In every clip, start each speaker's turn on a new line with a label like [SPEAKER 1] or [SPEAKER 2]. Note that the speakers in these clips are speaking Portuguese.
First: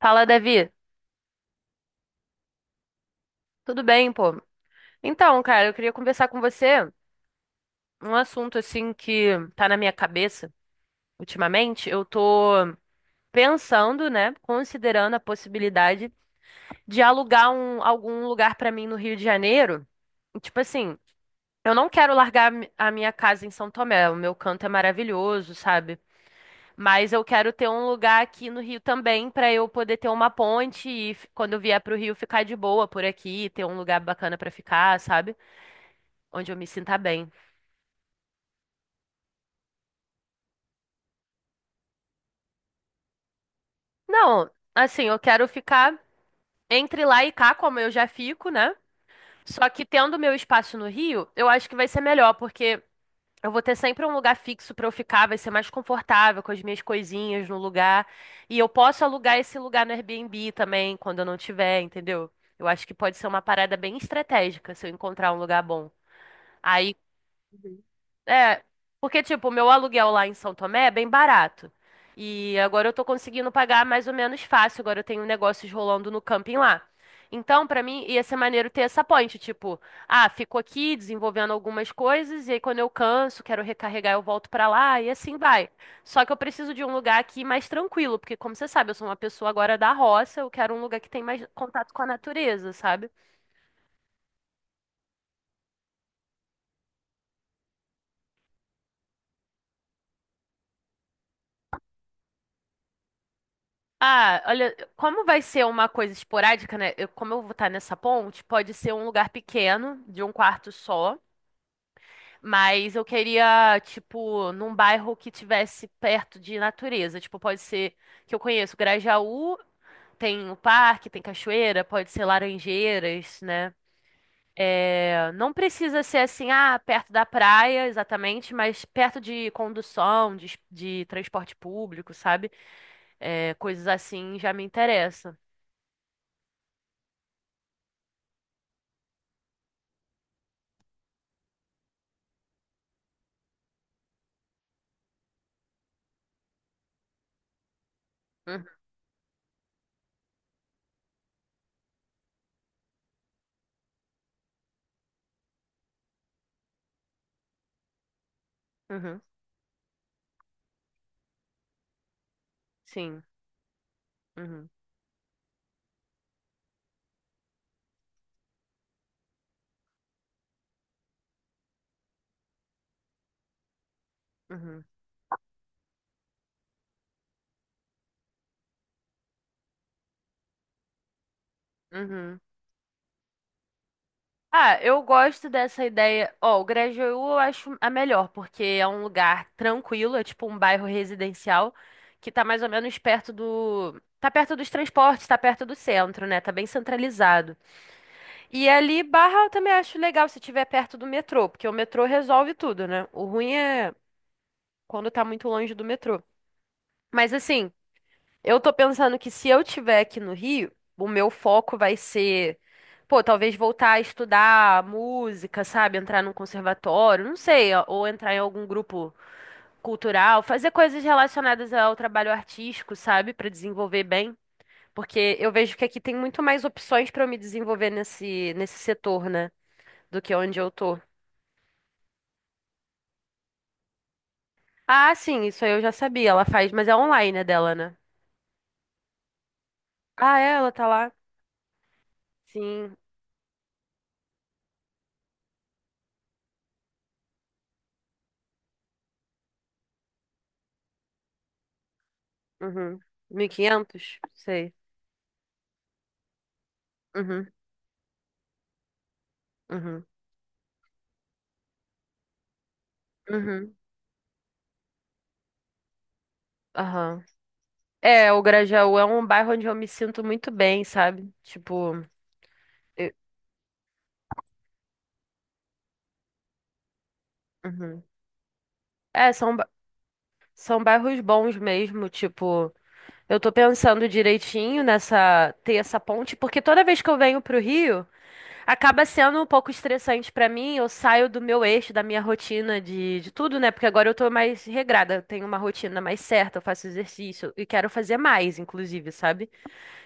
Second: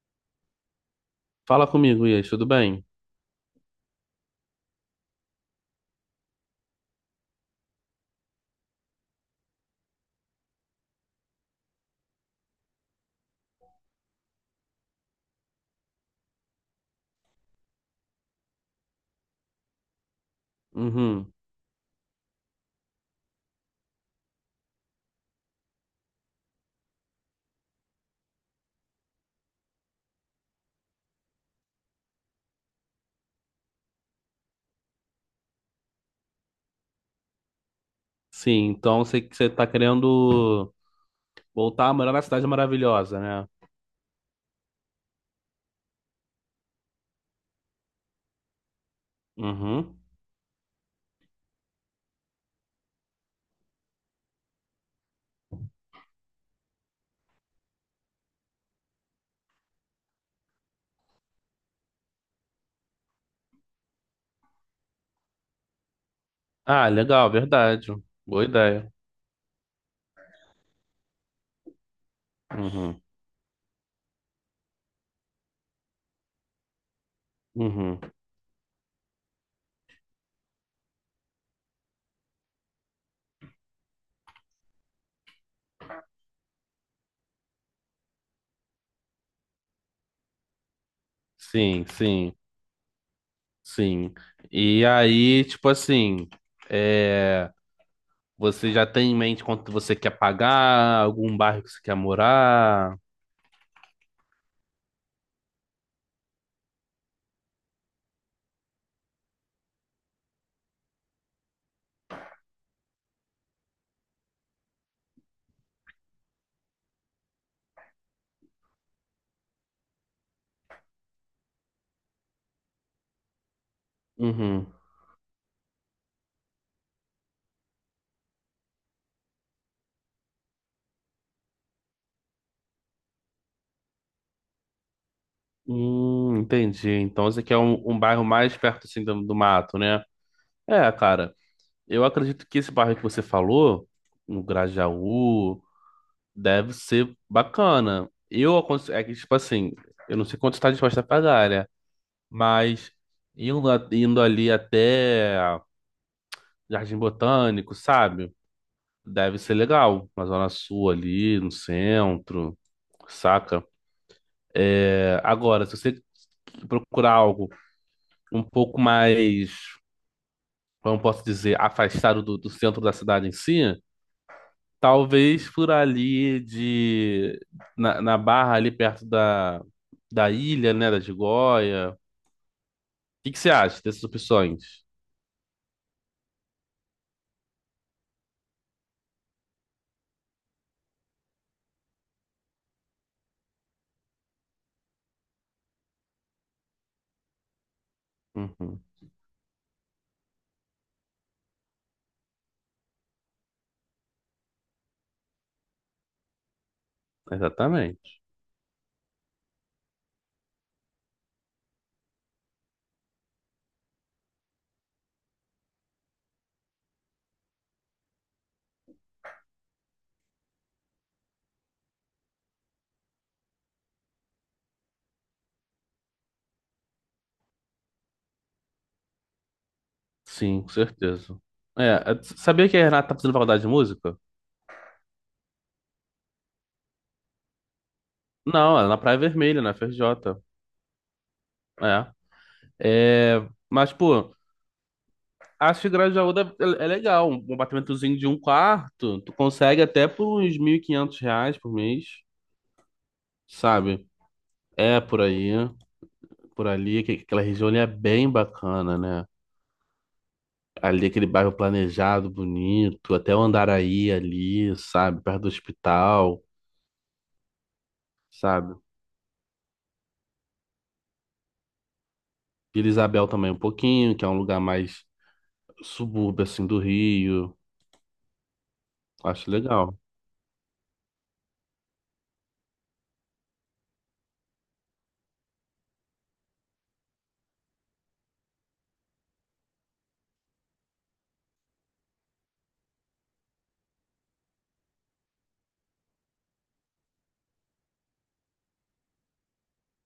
[SPEAKER 1] Fala, Davi.
[SPEAKER 2] Fala comigo, Ias, tudo bem?
[SPEAKER 1] Tudo bem, pô? Então, cara, eu queria conversar com você um assunto assim que tá na minha cabeça ultimamente. Eu tô pensando, né, considerando a possibilidade de alugar algum lugar pra mim no Rio de Janeiro. Tipo assim,
[SPEAKER 2] Uhum.
[SPEAKER 1] eu não quero largar a minha casa em São Tomé, o meu canto é maravilhoso, sabe? Mas eu quero ter um lugar aqui no Rio também pra eu poder ter uma ponte quando eu vier pro Rio ficar de boa por aqui, ter um lugar bacana pra ficar, sabe? Onde eu me sinta bem.
[SPEAKER 2] Sim, então sei que você tá querendo voltar a morar na cidade maravilhosa, né?
[SPEAKER 1] Não, assim, eu quero ficar entre lá e cá, como eu já fico, né? Só que
[SPEAKER 2] Uhum.
[SPEAKER 1] tendo meu espaço no Rio, eu acho que vai ser melhor, porque eu vou ter sempre um lugar fixo pra eu ficar, vai ser mais confortável com as minhas coisinhas no lugar. E eu posso alugar esse lugar no Airbnb também, quando eu não tiver, entendeu? Eu acho que pode ser uma parada bem estratégica se eu encontrar um lugar bom.
[SPEAKER 2] Ah,
[SPEAKER 1] Aí.
[SPEAKER 2] legal, verdade. Boa
[SPEAKER 1] É,
[SPEAKER 2] ideia.
[SPEAKER 1] porque, tipo, o meu aluguel lá em São Tomé é bem barato. E agora eu
[SPEAKER 2] Uhum.
[SPEAKER 1] tô conseguindo pagar mais ou menos fácil. Agora eu tenho negócios rolando no camping lá. Então, pra
[SPEAKER 2] Uhum.
[SPEAKER 1] mim, ia ser maneiro ter essa ponte. Tipo, ah, fico aqui desenvolvendo algumas coisas. E aí, quando eu canso, quero recarregar, eu volto pra lá. E assim vai. Só que eu preciso de um lugar aqui mais tranquilo. Porque, como você sabe, eu sou uma pessoa agora da roça. Eu quero um lugar que tem mais
[SPEAKER 2] Sim,
[SPEAKER 1] contato com a
[SPEAKER 2] sim,
[SPEAKER 1] natureza, sabe?
[SPEAKER 2] sim. E aí, tipo assim, é... você já tem em mente quanto você quer pagar, algum bairro que você quer morar?
[SPEAKER 1] Ah, olha, como vai ser uma coisa esporádica, né? Como eu vou estar nessa ponte, pode ser um lugar pequeno, de um quarto só, mas eu queria, tipo, num bairro que tivesse perto de natureza. Tipo, pode ser que eu conheço Grajaú, tem o parque, tem cachoeira, pode ser Laranjeiras, né?
[SPEAKER 2] Uhum.
[SPEAKER 1] É, não precisa ser assim, ah, perto da praia, exatamente, mas perto de condução, de transporte público, sabe? É, coisas assim já me interessam.
[SPEAKER 2] Entendi. Então você quer um bairro mais perto assim do mato, né? É, cara. Eu acredito que esse bairro que você falou, no Grajaú, deve ser bacana.
[SPEAKER 1] Uhum.
[SPEAKER 2] É que, tipo assim, eu não sei quanto está disposta a pagar, né? Mas indo ali até Jardim Botânico, sabe?
[SPEAKER 1] Uhum.
[SPEAKER 2] Deve ser legal. Na Zona Sul ali, no centro,
[SPEAKER 1] Sim.
[SPEAKER 2] saca?
[SPEAKER 1] Uhum.
[SPEAKER 2] É, agora, se você procurar algo um pouco mais, como eu posso dizer, afastado do centro da cidade em si.
[SPEAKER 1] Uhum.
[SPEAKER 2] Talvez por ali na Barra ali perto da ilha, né, da Gigoia. O
[SPEAKER 1] Uhum.
[SPEAKER 2] que que você acha dessas
[SPEAKER 1] Ah,
[SPEAKER 2] opções?
[SPEAKER 1] eu gosto dessa ideia. Ó, o Grajaú eu acho a melhor, porque é um lugar tranquilo, é tipo um bairro residencial que tá mais ou menos perto do. Tá perto dos transportes, tá perto do centro, né? Tá bem centralizado. E
[SPEAKER 2] Uhum,
[SPEAKER 1] ali, Barra, eu também acho legal se tiver perto do metrô, porque o metrô resolve tudo, né? O ruim é quando tá muito longe do metrô. Mas assim.
[SPEAKER 2] exatamente.
[SPEAKER 1] Eu tô pensando que se eu tiver aqui no Rio, o meu foco vai ser, pô, talvez voltar a estudar música, sabe? Entrar num conservatório, não sei, ó, ou entrar em algum grupo cultural, fazer coisas relacionadas ao trabalho artístico, sabe? Pra desenvolver bem. Porque eu vejo que aqui tem muito mais opções pra eu me desenvolver nesse setor, né? Do que onde
[SPEAKER 2] Sim, com
[SPEAKER 1] eu tô.
[SPEAKER 2] certeza. É, sabia que a Renata tá fazendo faculdade de música?
[SPEAKER 1] Ah, sim, isso aí eu já sabia. Ela faz, mas é online, né, dela, né?
[SPEAKER 2] Não, ela é na Praia Vermelha, na FRJ.
[SPEAKER 1] Ah, é? Ela tá lá?
[SPEAKER 2] É.
[SPEAKER 1] Sim.
[SPEAKER 2] É, mas, pô, acho que Grajaú é legal. Um apartamentozinho de um quarto, tu consegue até por uns 1.500 reais por mês,
[SPEAKER 1] Uhum. mil e
[SPEAKER 2] sabe?
[SPEAKER 1] quinhentos, sei.
[SPEAKER 2] É por aí. Por ali, que aquela
[SPEAKER 1] Uhum.
[SPEAKER 2] região ali é bem bacana, né?
[SPEAKER 1] Uhum.
[SPEAKER 2] Ali aquele bairro planejado, bonito, até o
[SPEAKER 1] Uhum.
[SPEAKER 2] Andaraí ali, sabe? Perto do hospital,
[SPEAKER 1] Aham. É, o
[SPEAKER 2] sabe?
[SPEAKER 1] Grajaú é um bairro onde eu me sinto muito bem, sabe? Tipo,
[SPEAKER 2] Vila
[SPEAKER 1] eu-
[SPEAKER 2] Isabel também um pouquinho, que é um lugar mais subúrbio, assim, do Rio.
[SPEAKER 1] uhum. É,
[SPEAKER 2] Acho
[SPEAKER 1] são, ba-
[SPEAKER 2] legal,
[SPEAKER 1] são bairros bons mesmo, tipo, eu tô pensando direitinho nessa, ter essa ponte, porque toda vez que eu venho pro Rio, acaba sendo um pouco estressante pra mim, eu saio do meu eixo, da minha rotina de tudo, né? Porque agora eu tô mais regrada, eu tenho uma rotina mais certa, eu faço exercício e quero fazer mais, inclusive, sabe?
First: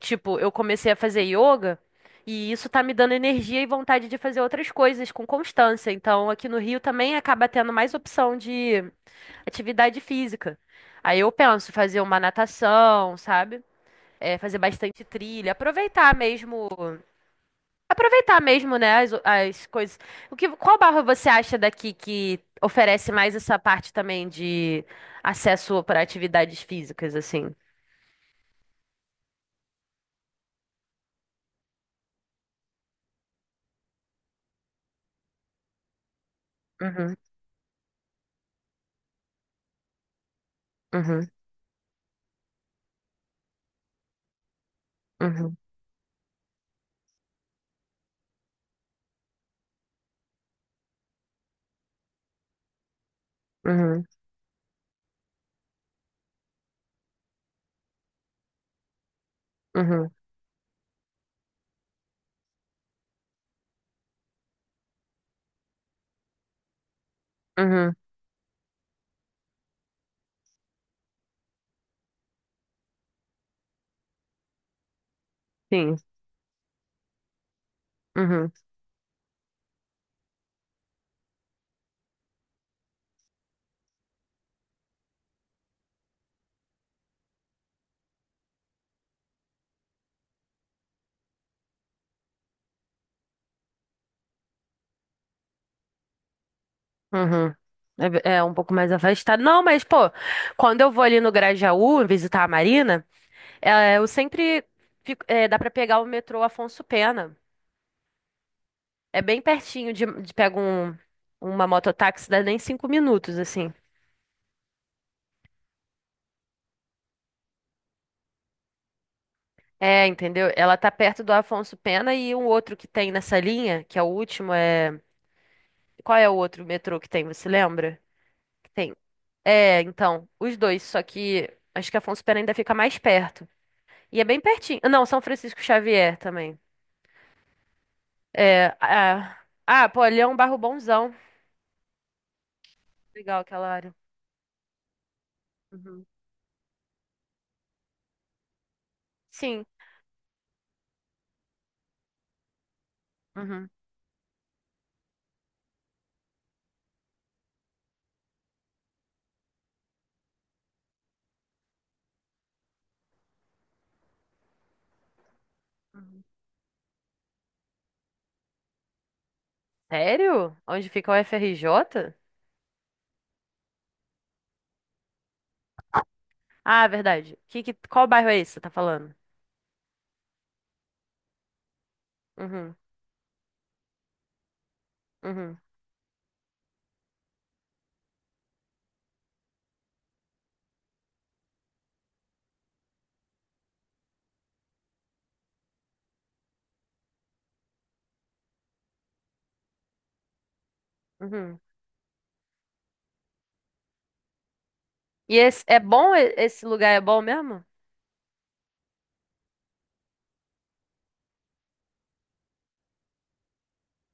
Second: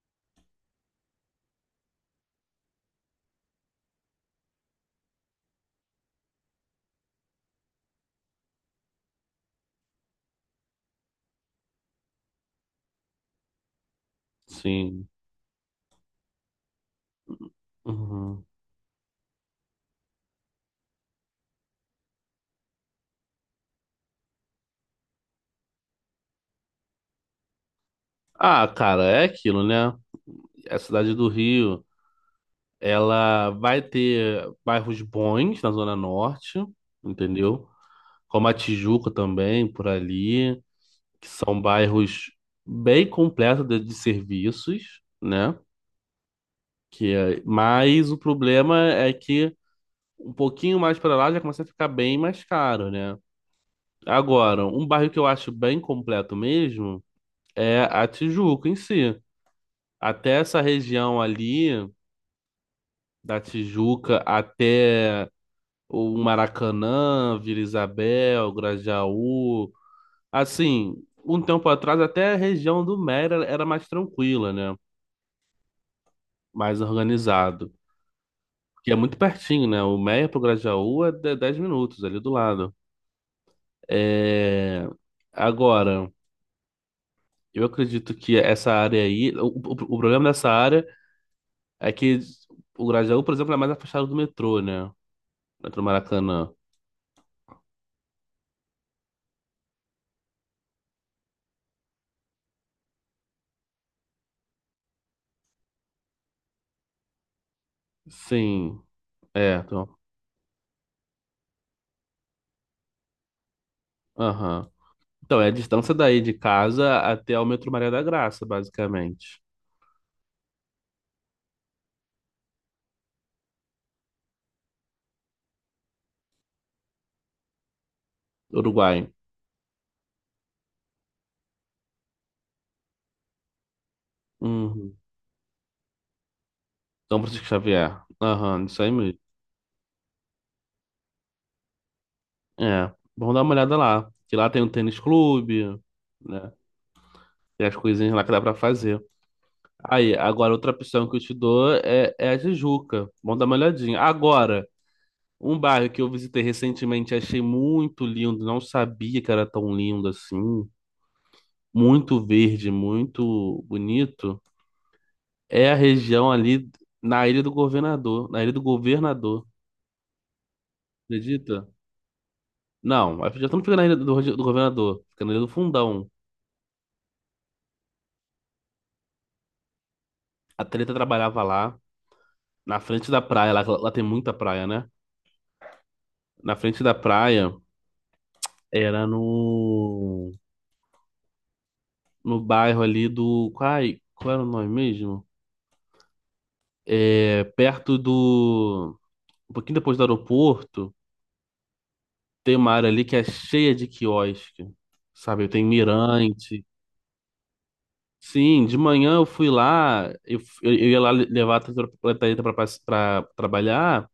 [SPEAKER 1] Tipo, eu comecei a fazer yoga e isso tá me dando energia e vontade de fazer outras coisas com constância. Então, aqui no Rio também acaba tendo mais opção de atividade física. Aí eu penso fazer uma natação, sabe? É, fazer bastante
[SPEAKER 2] sim.
[SPEAKER 1] trilha, aproveitar
[SPEAKER 2] Uhum.
[SPEAKER 1] mesmo, né, as coisas. O que, qual barra você acha daqui que oferece mais essa parte também de acesso para atividades físicas, assim?
[SPEAKER 2] Ah, cara, é aquilo, né? A cidade do Rio, ela vai ter bairros bons na Zona Norte,
[SPEAKER 1] Uhum,
[SPEAKER 2] entendeu? Como a Tijuca também, por ali. Que
[SPEAKER 1] uhum,
[SPEAKER 2] são bairros bem completos de serviços,
[SPEAKER 1] uhum,
[SPEAKER 2] né? Mas o problema é que um pouquinho mais para lá já começa a ficar bem mais caro, né?
[SPEAKER 1] uhum,
[SPEAKER 2] Agora, um bairro que eu acho bem completo mesmo é a Tijuca em si.
[SPEAKER 1] uhum, uhum,
[SPEAKER 2] Até essa região ali da Tijuca até o Maracanã, Vila
[SPEAKER 1] uhum.
[SPEAKER 2] Isabel, Grajaú, assim, um tempo atrás até a região do Mera era mais tranquila, né?
[SPEAKER 1] Sim.
[SPEAKER 2] Mais organizado.
[SPEAKER 1] Uhum.
[SPEAKER 2] Porque é muito pertinho, né? O Meia pro Grajaú 10 minutos ali do lado. É... Agora, eu acredito que essa área aí. O problema dessa área é que o Grajaú, por exemplo, é mais afastado do metrô, né? Metrô Maracanã.
[SPEAKER 1] Uhum. É, é um pouco mais afastado. Não, mas, pô, quando eu vou ali no Grajaú visitar a Marina, é, eu sempre é, dá pra pegar o metrô Afonso Pena.
[SPEAKER 2] Sim,
[SPEAKER 1] É bem
[SPEAKER 2] é.
[SPEAKER 1] pertinho
[SPEAKER 2] Então,
[SPEAKER 1] de pega um, uma mototáxi, dá nem 5 minutos, assim.
[SPEAKER 2] aham. Então, é a distância daí de casa até o metrô Maria da Graça, basicamente.
[SPEAKER 1] É, entendeu? Ela tá perto do Afonso Pena e um outro que tem nessa linha, que é o último, é. Qual é o outro metrô que tem, você lembra? Que tem.
[SPEAKER 2] Uruguai.
[SPEAKER 1] É, então, os dois, só que acho que Afonso Pena ainda fica mais perto. E é bem pertinho.
[SPEAKER 2] Uhum.
[SPEAKER 1] Não, São Francisco Xavier também.
[SPEAKER 2] São Francisco Xavier. Aham,
[SPEAKER 1] É,
[SPEAKER 2] isso aí mesmo.
[SPEAKER 1] ah, ah, pô, ali é um bairro bonzão.
[SPEAKER 2] É, vamos
[SPEAKER 1] Legal
[SPEAKER 2] dar uma
[SPEAKER 1] aquela
[SPEAKER 2] olhada
[SPEAKER 1] área.
[SPEAKER 2] lá. Que lá tem um tênis clube,
[SPEAKER 1] Uhum.
[SPEAKER 2] né? Tem as coisinhas lá que dá pra fazer.
[SPEAKER 1] Sim.
[SPEAKER 2] Aí, agora outra opção que eu te dou é a Tijuca. Vamos dar uma
[SPEAKER 1] Uhum.
[SPEAKER 2] olhadinha. Agora, um bairro que eu visitei recentemente, e achei muito lindo, não sabia que era tão lindo assim. Muito verde, muito bonito. É a
[SPEAKER 1] Uhum.
[SPEAKER 2] região ali na Ilha do Governador. Na Ilha do Governador,
[SPEAKER 1] Sério? Onde fica o
[SPEAKER 2] acredita?
[SPEAKER 1] FRJ?
[SPEAKER 2] Não, já estamos ficando na Ilha do Governador, ficando na Ilha do Fundão.
[SPEAKER 1] Ah, verdade. Qual bairro é esse que você tá falando?
[SPEAKER 2] A Treta trabalhava lá.
[SPEAKER 1] Uhum,
[SPEAKER 2] Na frente da praia, lá tem muita praia, né?
[SPEAKER 1] uhum,
[SPEAKER 2] Na frente da praia era no bairro ali do. Ai, qual era o nome mesmo? É, perto do. Um pouquinho depois do aeroporto,
[SPEAKER 1] uhum.
[SPEAKER 2] tem uma área ali que é cheia de quiosque.
[SPEAKER 1] E
[SPEAKER 2] Sabe,
[SPEAKER 1] esse,
[SPEAKER 2] tem
[SPEAKER 1] é bom? Esse
[SPEAKER 2] mirante.
[SPEAKER 1] lugar é bom mesmo?
[SPEAKER 2] Sim, de manhã eu fui lá, eu ia lá levar a Catarina pra trabalhar.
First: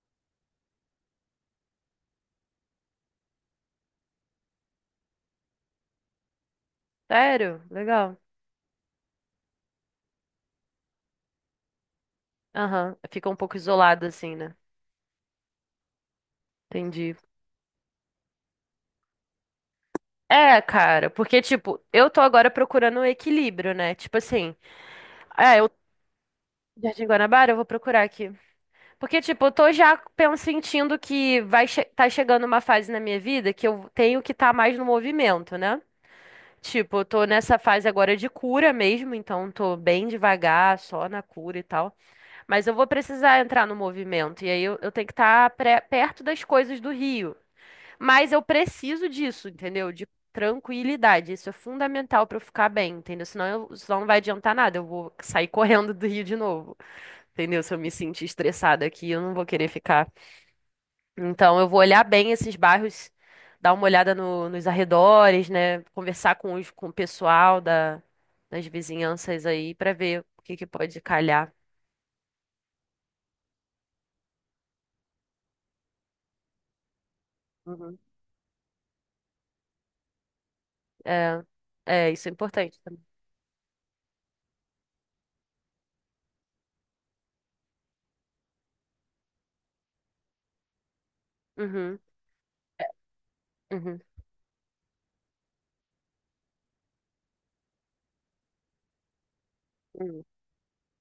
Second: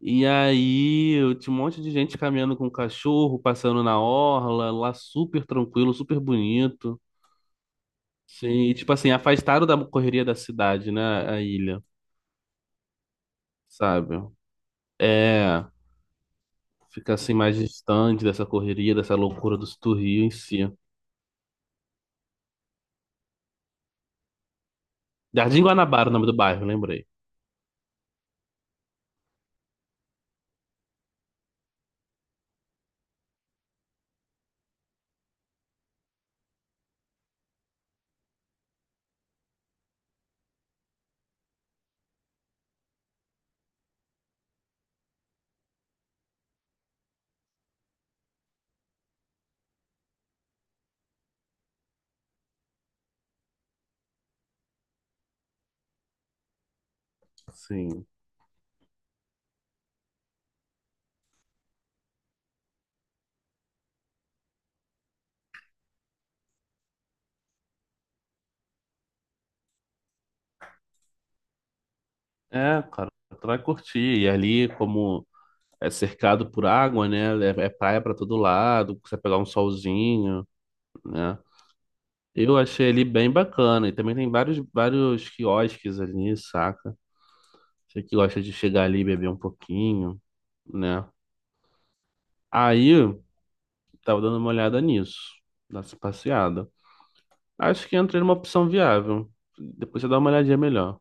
[SPEAKER 2] E aí, eu tinha um monte de gente caminhando com cachorro, passando na orla, lá super tranquilo, super bonito.
[SPEAKER 1] Sério? Legal.
[SPEAKER 2] Sim, e, tipo assim, afastaram da correria da cidade, né, a ilha,
[SPEAKER 1] Aham. Fica um pouco isolado
[SPEAKER 2] sabe?
[SPEAKER 1] assim, né?
[SPEAKER 2] É, fica
[SPEAKER 1] Entendi.
[SPEAKER 2] assim mais distante dessa correria, dessa loucura do Rio em
[SPEAKER 1] É,
[SPEAKER 2] si.
[SPEAKER 1] cara, porque, tipo, eu tô agora procurando um equilíbrio, né? Tipo assim, ah,
[SPEAKER 2] Jardim
[SPEAKER 1] eu.
[SPEAKER 2] Guanabara, é o nome do bairro,
[SPEAKER 1] Jardim
[SPEAKER 2] lembrei.
[SPEAKER 1] Guanabara, eu vou procurar aqui. Porque, tipo, eu tô já sentindo que tá chegando uma fase na minha vida que eu tenho que estar mais no movimento, né? Tipo, eu tô nessa fase agora de cura mesmo, então tô bem devagar, só na cura e tal. Mas eu vou precisar entrar no movimento, e aí eu tenho que estar perto das coisas do Rio. Mas eu preciso disso, entendeu? De tranquilidade. Isso é fundamental pra eu ficar bem, entendeu? Senão, senão não vai adiantar nada, eu vou sair correndo do Rio de novo, entendeu? Se eu me
[SPEAKER 2] Sim.
[SPEAKER 1] sentir estressada aqui, eu não vou querer ficar. Então, eu vou olhar bem esses bairros, dar uma olhada nos arredores, né? Conversar com o pessoal das vizinhanças aí pra ver o que que pode calhar.
[SPEAKER 2] É, cara, tu vai curtir. E ali, como é cercado por água, né, é
[SPEAKER 1] Uhum.
[SPEAKER 2] praia pra todo lado, você vai pegar um solzinho, né?
[SPEAKER 1] É, é, isso é
[SPEAKER 2] Eu
[SPEAKER 1] importante
[SPEAKER 2] achei
[SPEAKER 1] também.
[SPEAKER 2] ele bem bacana. E também tem vários, vários quiosques ali, saca? Você que gosta de chegar ali e beber um pouquinho, né?
[SPEAKER 1] Uhum,
[SPEAKER 2] Aí,
[SPEAKER 1] uhum,
[SPEAKER 2] tava dando uma olhada nisso, nessa passeada. Acho que entrei numa opção viável. Depois você dá
[SPEAKER 1] uhum.
[SPEAKER 2] uma olhadinha melhor.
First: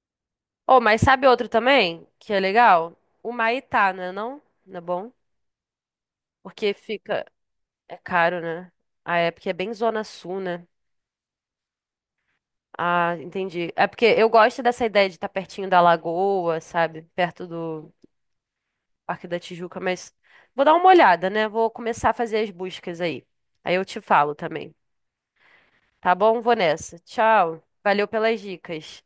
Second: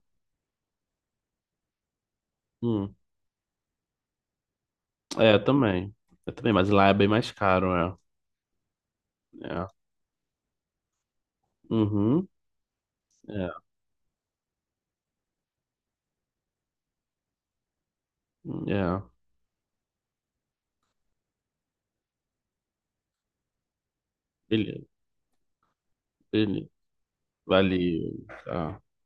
[SPEAKER 1] Oh, mas sabe outro também que é
[SPEAKER 2] Hum,
[SPEAKER 1] legal? O Maitá, né? Não? Não é bom?
[SPEAKER 2] é, também. Eu também, mas
[SPEAKER 1] Porque
[SPEAKER 2] lá é bem
[SPEAKER 1] fica.
[SPEAKER 2] mais caro, é.
[SPEAKER 1] É caro, né? Ah, é porque é
[SPEAKER 2] É.
[SPEAKER 1] bem Zona Sul, né?
[SPEAKER 2] Uhum.
[SPEAKER 1] Ah, entendi. É porque eu gosto dessa ideia de estar pertinho da lagoa, sabe? Perto do.
[SPEAKER 2] É. É.
[SPEAKER 1] Parque da Tijuca, mas vou dar uma olhada, né? Vou começar a fazer as buscas aí. Aí eu te falo também.
[SPEAKER 2] Beleza.
[SPEAKER 1] Tá bom? Vou
[SPEAKER 2] Beleza.
[SPEAKER 1] nessa. Tchau. Valeu
[SPEAKER 2] Valeu.
[SPEAKER 1] pelas
[SPEAKER 2] Tá.
[SPEAKER 1] dicas.